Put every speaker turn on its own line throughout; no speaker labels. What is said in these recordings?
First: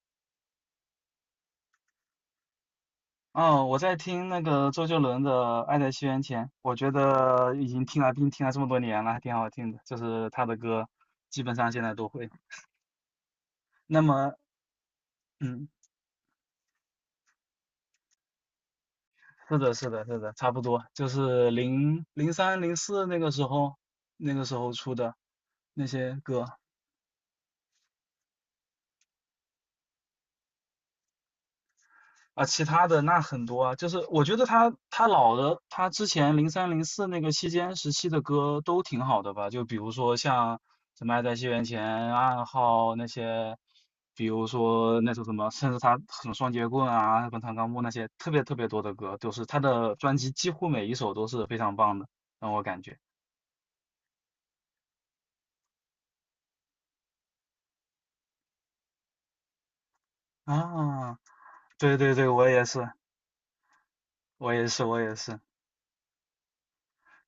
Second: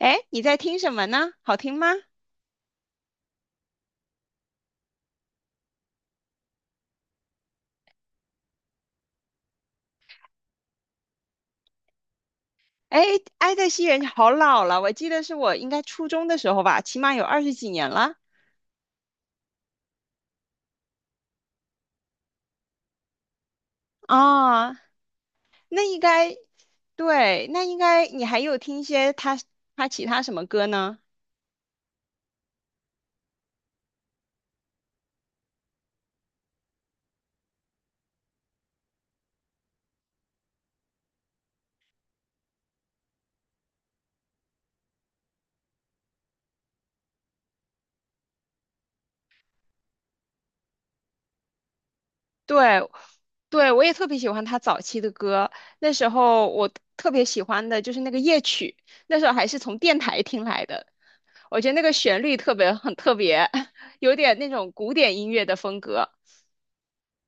哎，你在听什么呢？好听吗？
哦，我在听那个周杰伦的《爱在西元前》，我觉得已经听了这么多年了，还挺好听的。就是他的歌，基本上现在都会。
哎，《爱在西元
那
前好
么，
老了，我记得是我应
嗯，
该初中的时候吧，起码有20几年了
是的，是的，是的，差不多，就是零零三零四那个时候，那个时
啊。
候出的
那
那
应
些
该，
歌。
对，那应该你还有听一些他其他什么歌呢？
其他的那很多啊，就是我觉得他老的，他之前零三零四那个时期的歌都挺好的吧，就比如说像什么《爱在西元前》暗号那些，比如说那首什么，甚至他什么双截棍啊、滚烫钢木那些，特别特别多的歌，都是他的专辑几乎每一首都是非常棒的，让我感
对，
觉
对，我也特别喜欢他早期的歌。那时候我特别喜欢的就是那个夜曲，那时候还是从电台听来的。
啊。
我觉得那个
对对
旋
对，
律
我
特
也
别
是，
很特别，有点那
我也
种
是，
古
我也
典音
是。
乐的风格。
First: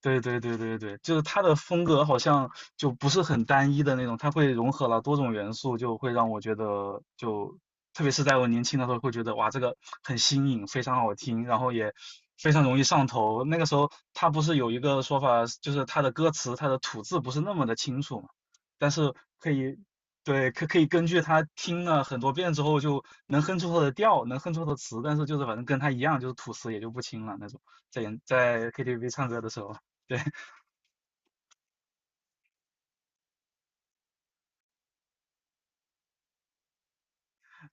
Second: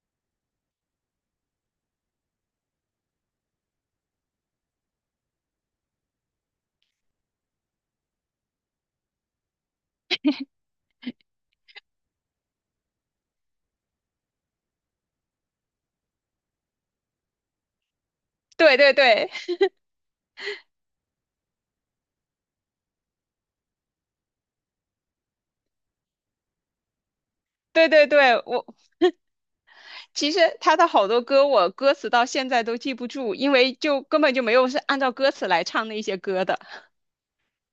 对对对对对，就是他的风格好像就不是很单一的那种，他会融合了多种元素，就会让我觉得就，特别是在我年轻的时候，会觉得哇，这个很新颖，非常好听，然后也非常容易上头。那个时候他不是有一个说法，就是他的歌词他的吐字不是那么的清楚嘛，
对
但
对
是
对。
可以，对，可以根据他听了很多遍之后，就能哼出他的调，能哼出他的词，但是就是反正跟他一样，就是吐词也就不清了那种，
对
在
对对，
演
我
在 KTV 唱歌的时候。对
其实 他的好多歌，我歌词到现在都记不住，因为就根本就没有是按照歌词来唱那些歌的。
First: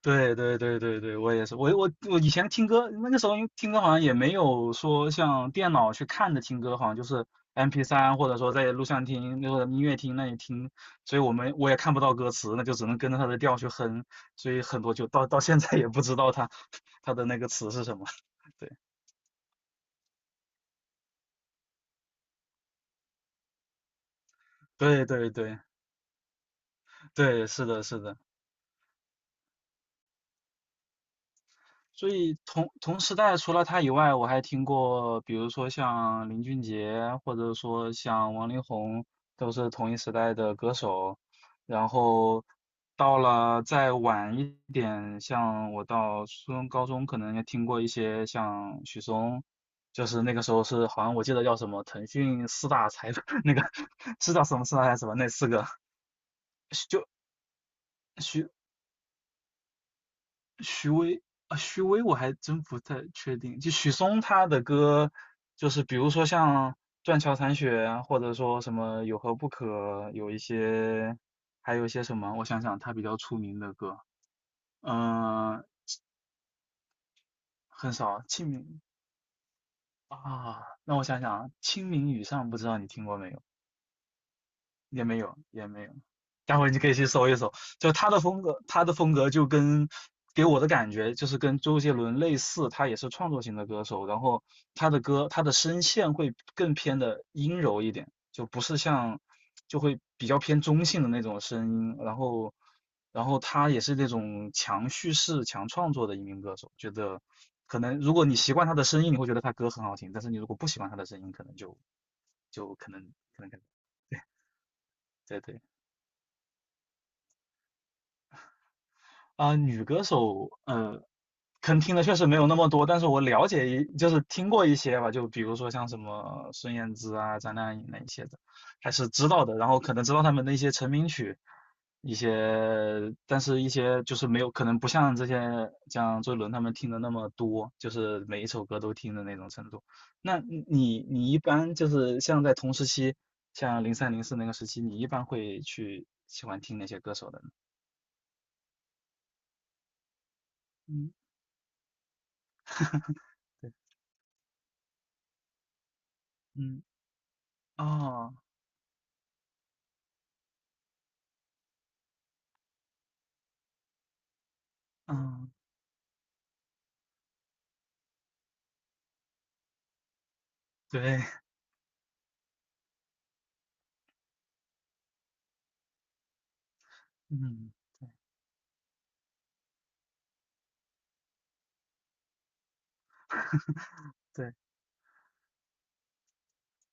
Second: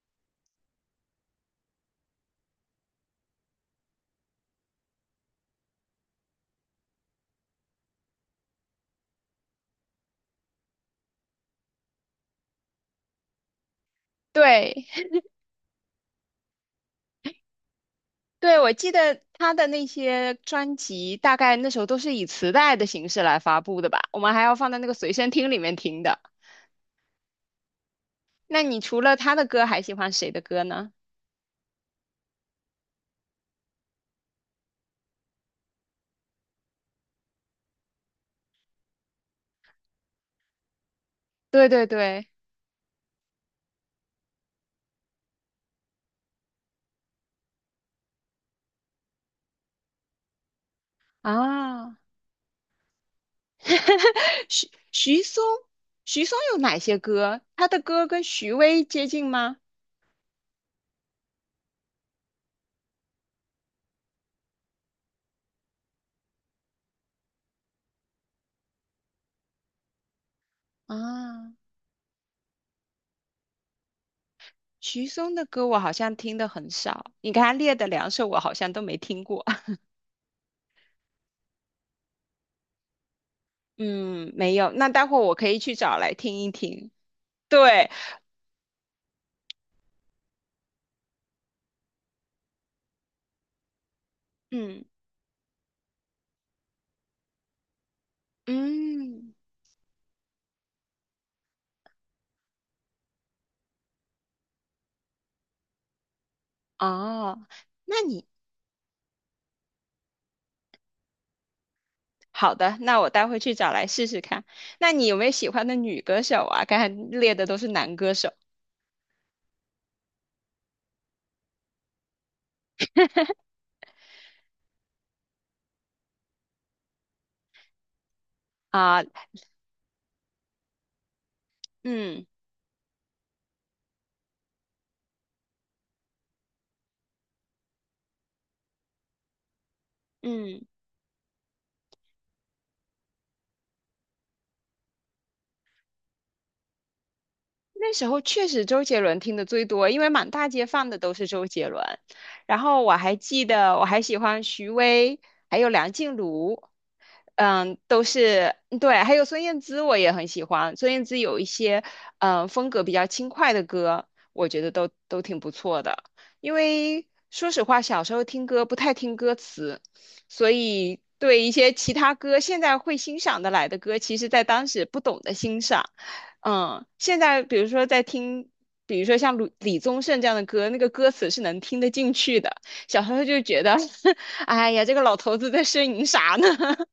对对对对对，我也是，我以前听歌，那个时候因为听歌好像也没有说像电脑去看的听歌，好像就是 m p 三或者说在录像厅那个音乐厅那里听，所以我也看不到歌词，那就只能跟着它的调去哼，所以很
对，
多就到现在也不知道它 它的那个词是什么。
对，
对
我记得他的那些专辑，大概那时候都是以磁带的形式来发布的吧，我们还要放在那个
对
随身
对
听里
对
面听的。
对，是的，是的。
那你除了他的歌，还喜欢谁的歌呢？
所以同时代除了他以外，我还听过，比如说像林俊杰，或者说像王力宏，都是同一时代的歌手。
对对
然
对，
后到了再晚一点，像我到初中、高中，可能也听过一些像许嵩，就是那个时候是好像我记得叫什么
啊，
腾讯四大才 那个 知道 什么
徐
四大才什么
徐
那
嵩，
四个，
徐嵩有哪些
就
歌？他的歌跟
许
徐巍接近吗？
徐巍啊，徐巍我还真不太确定。就许嵩他的歌，就是比如说像《断桥残雪》啊，或者说什么《有何不可》，有一些，
啊，
还有一些什么，我想想，他比较出名的歌，
许嵩的
嗯、
歌我好像听的很少，你刚才列的
很
两
少。
首我
清
好像
明
都没听过。
啊，让我想想啊，《清明雨上》不知道你听过没？有？
嗯，没有，那
也
待会
没
儿我
有，
可以
也
去
没有。
找来听一
待会你可
听。
以去搜一搜，
对，
就他的风格，他的风格就跟给我的感觉就是跟周杰伦类似，他也是创作型的歌手，然后
嗯
他的歌，他的声线会更偏的阴柔一点，就不是像
嗯，
就会比较偏中性的那种声音，然后他也是那种强叙事、强创作的一名歌手，觉得
哦，
可能
那
如果
你
你习惯他的声音，你会觉得他歌很好听，但是你如果不喜欢他的声音，可能就
好
就
的，
可
那
能
我待会
可能
去找来试试看。那你有没有
对
喜
对。
欢的女歌手啊？刚才列的都是男歌手
啊、女歌手，可能听的确实没有那么多，但是我了解一，就是听过一些吧，就比如说像什么孙燕姿啊、张靓颖那一些的，还
啊，
是知道的。然后可能知道他们的一些成名曲，一
嗯
些，但是一些就是没有，可能不像这些像周杰伦他们听的那么多，就是每一首歌都听的那种程度。那
嗯。
你一般就是像在同时期，像零三零四那个时期，你一般会去喜欢听哪些歌手的呢？
那时候确实周杰伦听的最多，因为满大街放的
嗯
都是周杰伦。然后我还记
对，
得，我还喜欢徐巍，还有梁静茹，
嗯。
嗯，都
哦，
是对，还有孙燕姿，我也很喜欢。孙燕姿有一些风格比较轻快的歌，我觉得都挺不
嗯，
错的。因为说实话，小时候听歌不太听歌词，所以
对，
对一些其他歌现在会欣赏的来的歌，其实在当时不懂得欣赏。嗯，现在比如
嗯，
说在听，比如说像李宗盛这样的歌，那个歌词是能听得进去的。小时候就觉得，
对，
哎呀，这个老头子在呻吟啥呢？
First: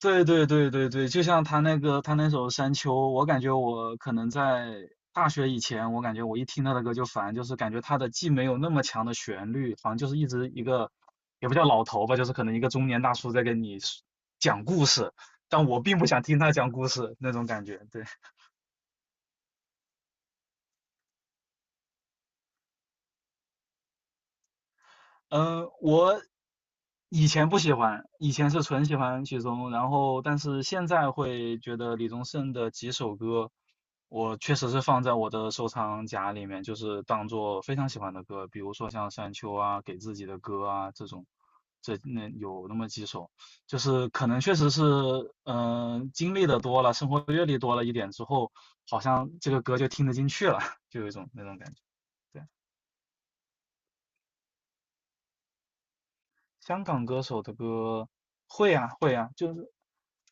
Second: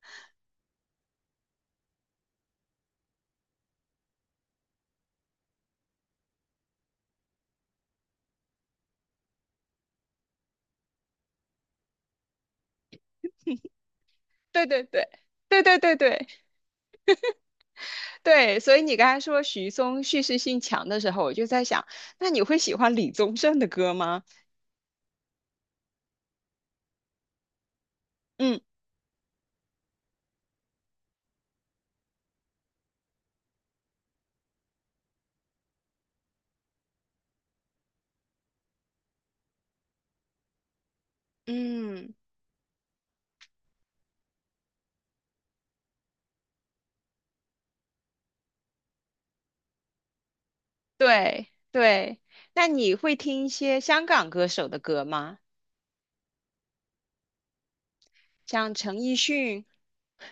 对，对，对，对，对，对，就像他那个他那首《山丘》，我感觉我可能在大学以前，我感觉我一听他的歌就烦，就是感觉他的既没有那么强的旋律，好像就是一直一个，也不叫老头吧，就是可能一个中年大叔在跟你 讲
对对
故
对。
事，
对
但
对
我
对
并不想
对
听他讲故事那种感觉，对。
对，所以你刚才说许嵩叙事性强的时候，我就在想，那你会喜欢李宗盛的歌吗？
嗯，我以前不喜欢，以前
嗯
是纯喜欢许嵩，然后但是现在会觉得李宗盛的几首歌，我确实是放在我的收藏夹里面，就是当做非常喜欢的歌，比如说像《山丘》啊、给自己的歌啊这种，这
嗯，
那有那么几首，就是可能确实是，嗯、经历的多了，生活阅历多了一点之后，好像这个歌就听得进去了，就有一种那
对
种感觉。
对。
对。
那你会听一些香港歌手的歌吗？
香港歌手的歌
像
会啊
陈
会
奕
啊，就
迅，
是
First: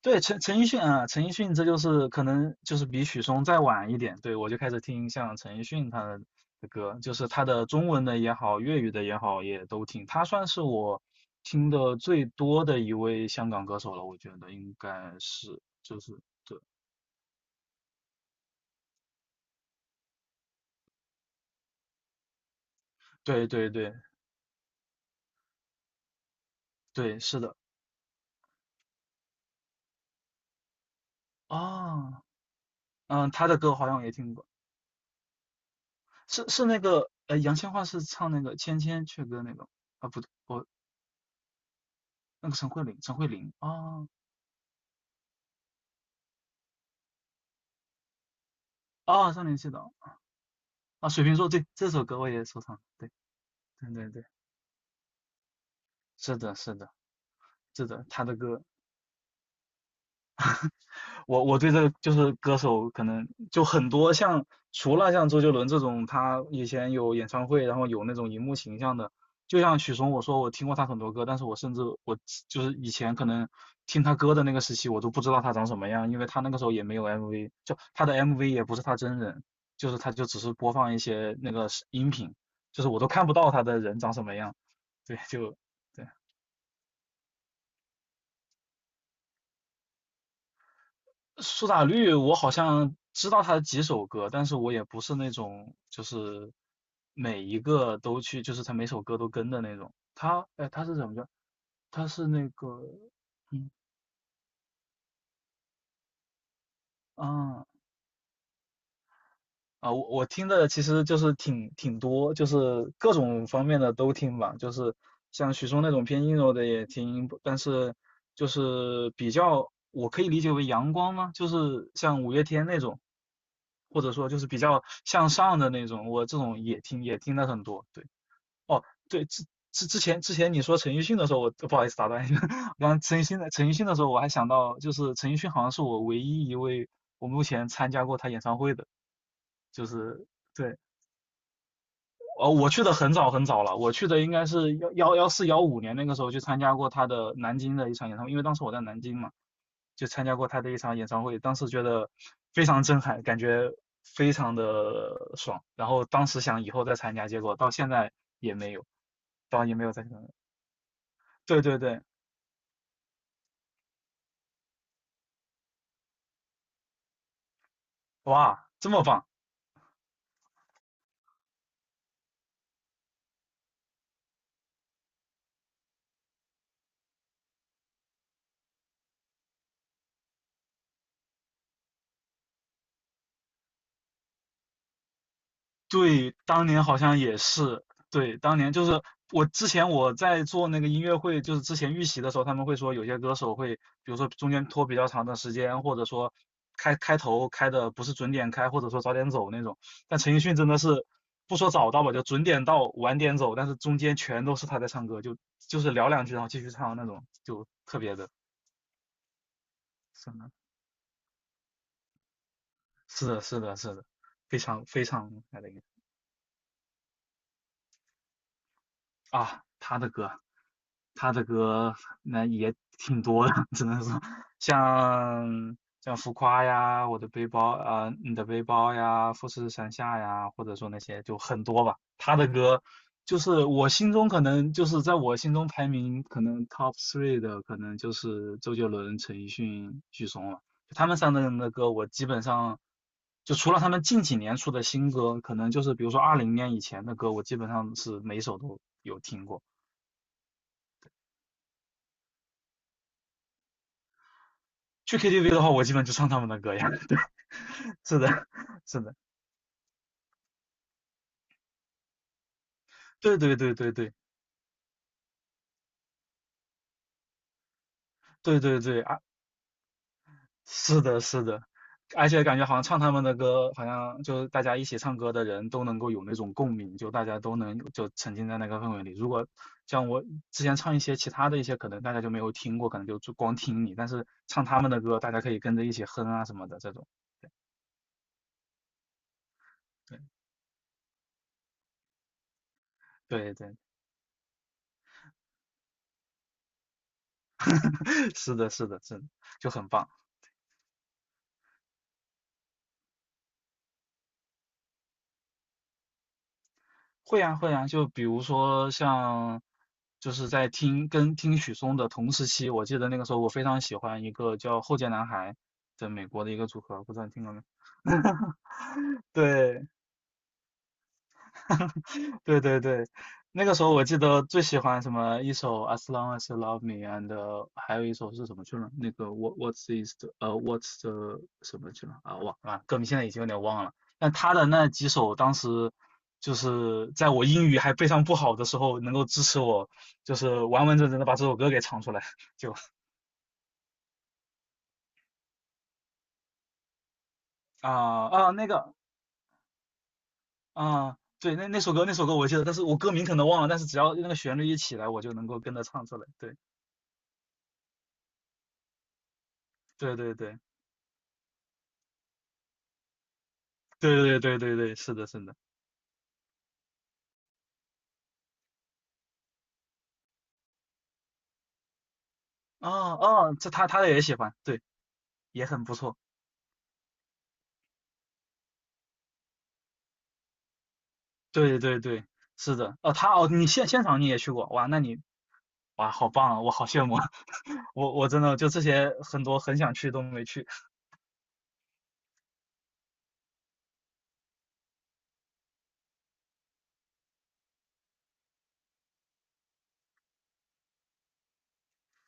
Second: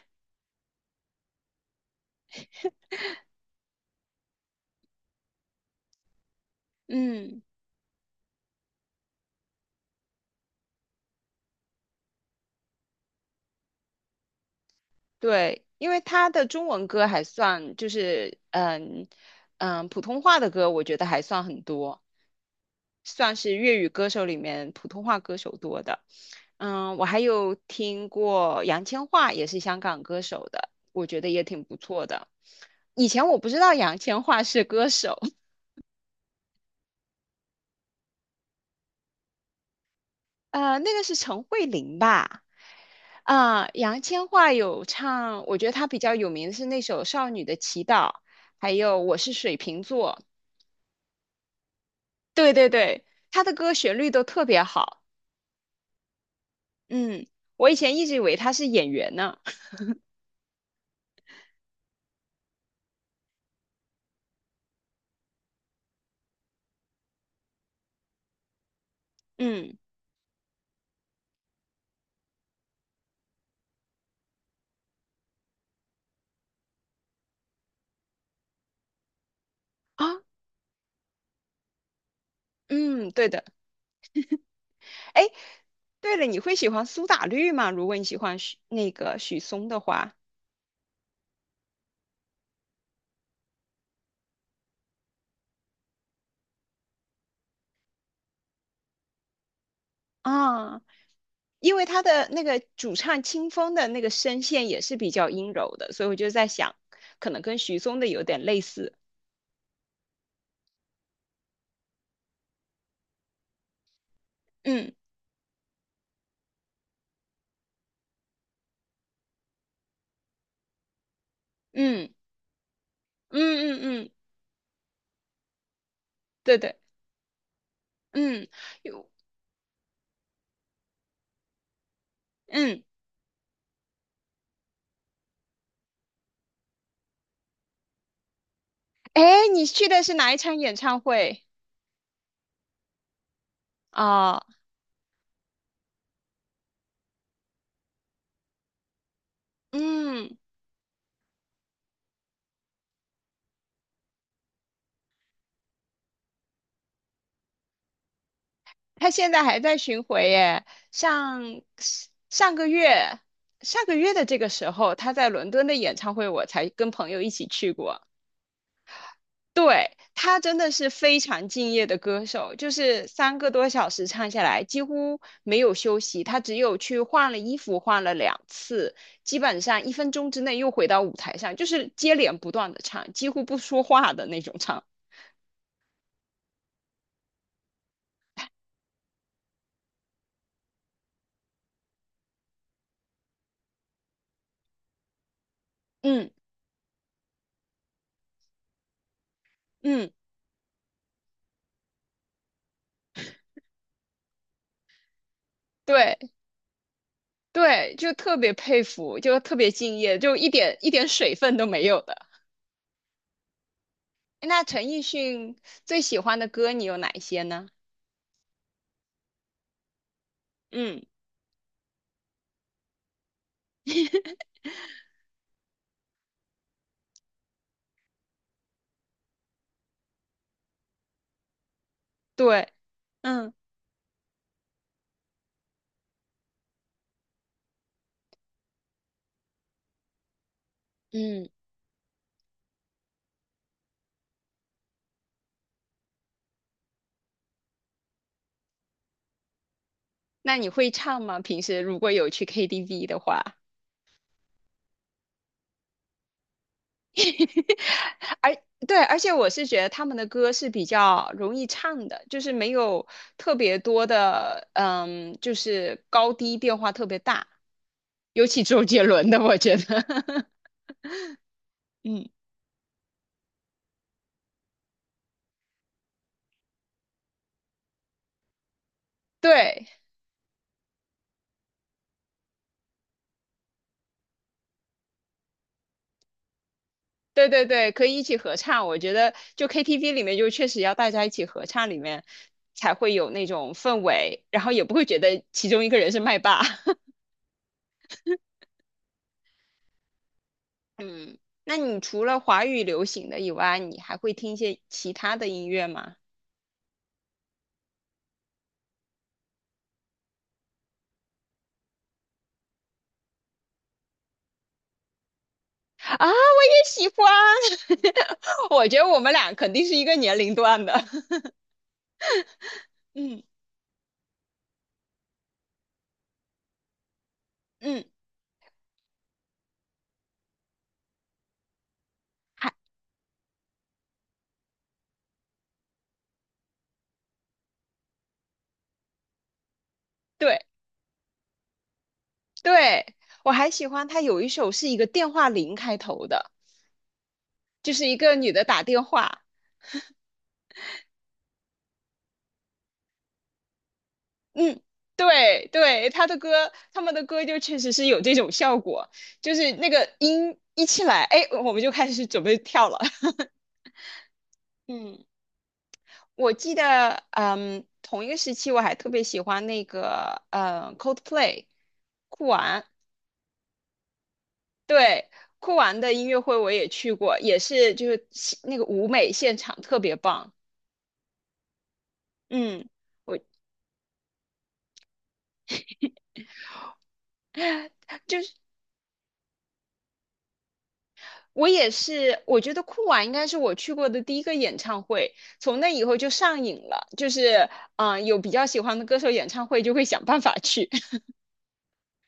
对陈奕迅啊，陈奕迅这就是可能就是比许嵩再晚一点，对我就开始听像陈奕迅他的歌，就是
嗯。
他的中文的也好，粤语的也好，也都听。他算是我听的最多的一位香港歌手了，我觉得应该是。
对，因为他的中文歌还算就是普通话的歌，我觉得还算很多，算
对
是
对
粤语
对
歌手里面普通话歌手多的。嗯，我
对，
还
是
有
的
听过杨千嬅，也是香港歌手的，我觉得也挺不错
啊，
的。以前
嗯，
我
他
不
的
知道
歌好
杨
像也
千
听
嬅
过，
是歌手，
是那个杨千嬅是唱那个《千千阙歌》那个啊，不 我
那个是陈慧琳吧？
那个陈慧琳，陈慧琳
啊、杨
啊
千嬅有唱，我觉得她比较有名的是那首《少女的祈祷》，还有《我
啊，
是
少年
水
气的
瓶座》。
啊，水瓶座对这首歌我也
对
收
对
藏，
对，
对
他的歌
对
旋
对
律都
对，
特别好。
是的是的
嗯，我以
是
前
的，
一直以
他的
为他
歌
是演员呢。
我对这个就是歌手可能就很多像除了像周杰伦这种，他以前有演唱会，然后有那种荧幕形象的，就
嗯
像许嵩，我说我听过他很多歌，但是我甚至就是以前可能听他歌的那个时期，我都不知道他长什么样，因为他那个时候也没有 MV,就他的 MV 也不是他真人，就是
啊，
他就只是播放一些那个音频，就是我都
嗯，
看
对
不
的。
到他的人长什么样，对，
哎，
就对。
对了，你会喜欢苏打绿吗？如果你喜欢许那个许嵩的话，
苏打绿，我好像知道他的几首歌，但是我也不是那种就是每一个都去，就是他每首歌都跟的那种。他，哎，
啊，
他是怎么着？
因为他
他
的
是
那
那
个
个，
主唱清
嗯
风的那个声线也是比较阴柔的，所以我就在想，可能跟
啊，
许嵩的有点类似。
啊，我听的其实就是挺多，就是各种方面的都听吧，就
嗯
是像许嵩那种偏阴柔的也听，但是就是比较我可以理解为阳光吗？就是
嗯
像五月天那种，
嗯
或
嗯嗯，
者说就是比较向上的那种，我这
对
种
对，
也听了很多。对，
嗯
哦，
有
对，之前你说陈奕迅的时候，我不好意思打断你，我
嗯，
刚刚陈奕迅的时候，我还想到就是陈奕迅好像是我唯一一位我目前参加过他演唱会的。
哎，你去
就
的是
是
哪一场演
对，
唱会
呃，我去的很早很早了，我去的应
啊？
该是幺幺幺四幺五年那个时候去参加过他的南京的一场演唱会，因为当时我在南京嘛，就参加
嗯。
过他的一场演唱会，当时觉得非常震撼，感觉非常的爽，然后当时想以后再参加，结果到现在也没有，
他现在还
也
在
没有再
巡
参加。
回耶，
对
上
对对，
上个月上个月的这个时候，他在伦敦的演唱会，我才跟朋友一起去过。
哇，这么棒！
对，他真的是非常敬业的歌手，就是3个多小时唱下来，几乎没有休息，他只有去换了衣服，换了两次，基本上一分钟之内又回到舞台上，就是接连不断的唱，几乎不说话的那种唱。
对，当年好像也是，对，当年就是我之前在做那个音乐会，就是之前预习的时候，他们会说有些歌手会，比如说中间拖比较长的时间，或者
嗯
说开头开的不是准点开，或者说早点走那种。
嗯，
但陈奕迅真的是不说早到吧，就准点到晚点走，但是中间全都是他在唱歌，就是聊
对。
两句然后继续唱那种，就
对，
特
就
别的，
特别佩服，就特别敬业，
是
就一
的，
点一点水分都没有的。
是的，是的，是的，非
那陈
常
奕
非常厉
迅
害的一个。
最喜欢的歌你有哪一些呢？
啊，
嗯
他的歌那也挺多的，只能说像浮夸呀，我的背包啊、你的背包呀，富士山下呀，或者说那些就很多吧。他的
对，
歌就
嗯，
是我心中可能就是在我心中排名可能 top three 的，可能就是周杰伦、陈奕迅、许嵩了。就他们三个
嗯，
人的歌，我基本上就除了他们近几年出的新歌，可能就是比如说2020年以前的歌，我基本上是每首都有听过。
那你会唱吗？平时如果有去 KTV 的话，
去 KTV 的话，我基本就唱他们的歌呀。对，是的，
而
是
对，
的，
而且我是觉得他们的歌是比较容易唱的，就是没有
对
特
对对
别
对
多
对
的，就是高低变化特别大，尤
对
其
对
周
对
杰
啊！
伦的，我觉得，
是的，是的，
嗯，
而且感觉好像唱他们的歌，好像就是大家一起唱歌的人都能够有那种共鸣，就大家都能就沉浸在那个氛围里。如果
对，
像我之前唱一些其他的一些，可能大家就没有听过，可能就光听你，但是唱他们的歌，大家可以跟着一起哼啊什么的这种。
对对对，可以一起合唱。我觉得就 KTV 里面，
对
就确实要大家一起合唱，里面才会有那
对
种
对，
氛围，然后也不会觉得其中一个人是麦霸。
是的，是的，是的，就很棒。
嗯，那你除了华语流行的以外，你还会听一些其他的音乐吗？
会啊会啊，就比如说像，就是在听跟听许嵩的同时期，我记得那个时候我非常喜欢一个叫后街男孩的
啊，
美国的一
我
个组
也
合，
喜
不知
欢。
道你听过没？
我觉得我们俩肯定
对，
是一个年龄段的。
对对对，
嗯
那个时候我记得最喜欢什么一首《As Long as You Love Me》，and 还
嗯，
有一首是什么去了？那个 What's the 什么去了啊？忘
还
了，歌名现在已经有点忘了。但他的那几首，当时就是在我英语还非常不好的时候，能够支持我，就是
对
完完整整的把这首歌给唱出来。就
对，我还喜欢他有一首是一个电话铃开头的，就
啊
是一个
啊
女的
那
打
个
电话。
啊，对，那首歌我记得，但是我歌名可能忘了，但是只要那个旋律一
嗯，
起来，我就能够
对
跟着唱
对，
出
他
来。
的
对
歌，他们的歌就确实是有这种效果，就是那个
对对
音
对。
一起来，哎，我们就开始准备跳了。
对对对对对，是
嗯，
的，是的。
我记得，嗯，同一个时期我还特别喜欢那个，Coldplay，酷玩，
哦哦，他也喜欢，对，
对，
也
酷
很不
玩的
错。
音乐会我也去过，也是就是那个舞美现场特别棒。
对对对，是
嗯。
的。哦，
我。
现场你也去过，哇，哇，好棒啊，我好羡慕啊。我真的就这些很多很想去都没去。
我也是，我觉得酷娃应该是我去过的第一个演唱会，从那以后就上瘾了，就是有比较喜欢的歌手演唱会就会想办法去。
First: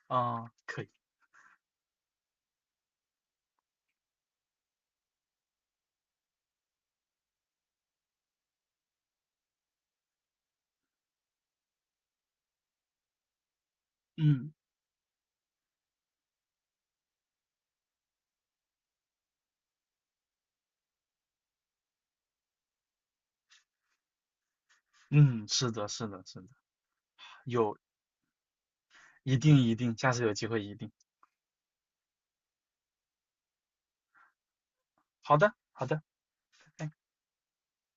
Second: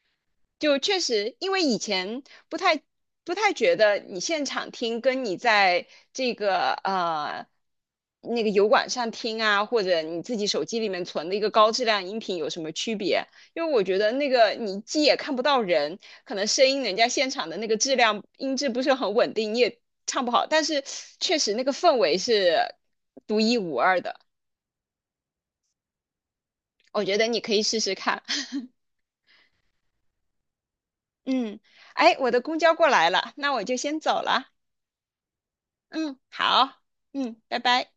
啊，
就
可以。
确实，因为以前不太不太觉得你现场听跟你在这个呃那个油管上听啊，或者你自己手机里面存的一个高质量音频有什么区别？因为我觉得那个
嗯
你既也看不到人，可能声音人家现场的那个音质不是很稳定，你也唱不好，但是确实那个氛围是独一无二的，
嗯，是的，是的，是的，
我觉得你可以
有，
试试看。
一定一定，下次有机会一定。
嗯，哎，我的公交过来了，那我就先走了。
好的，好的。
嗯，好，
拜拜。
嗯，拜拜。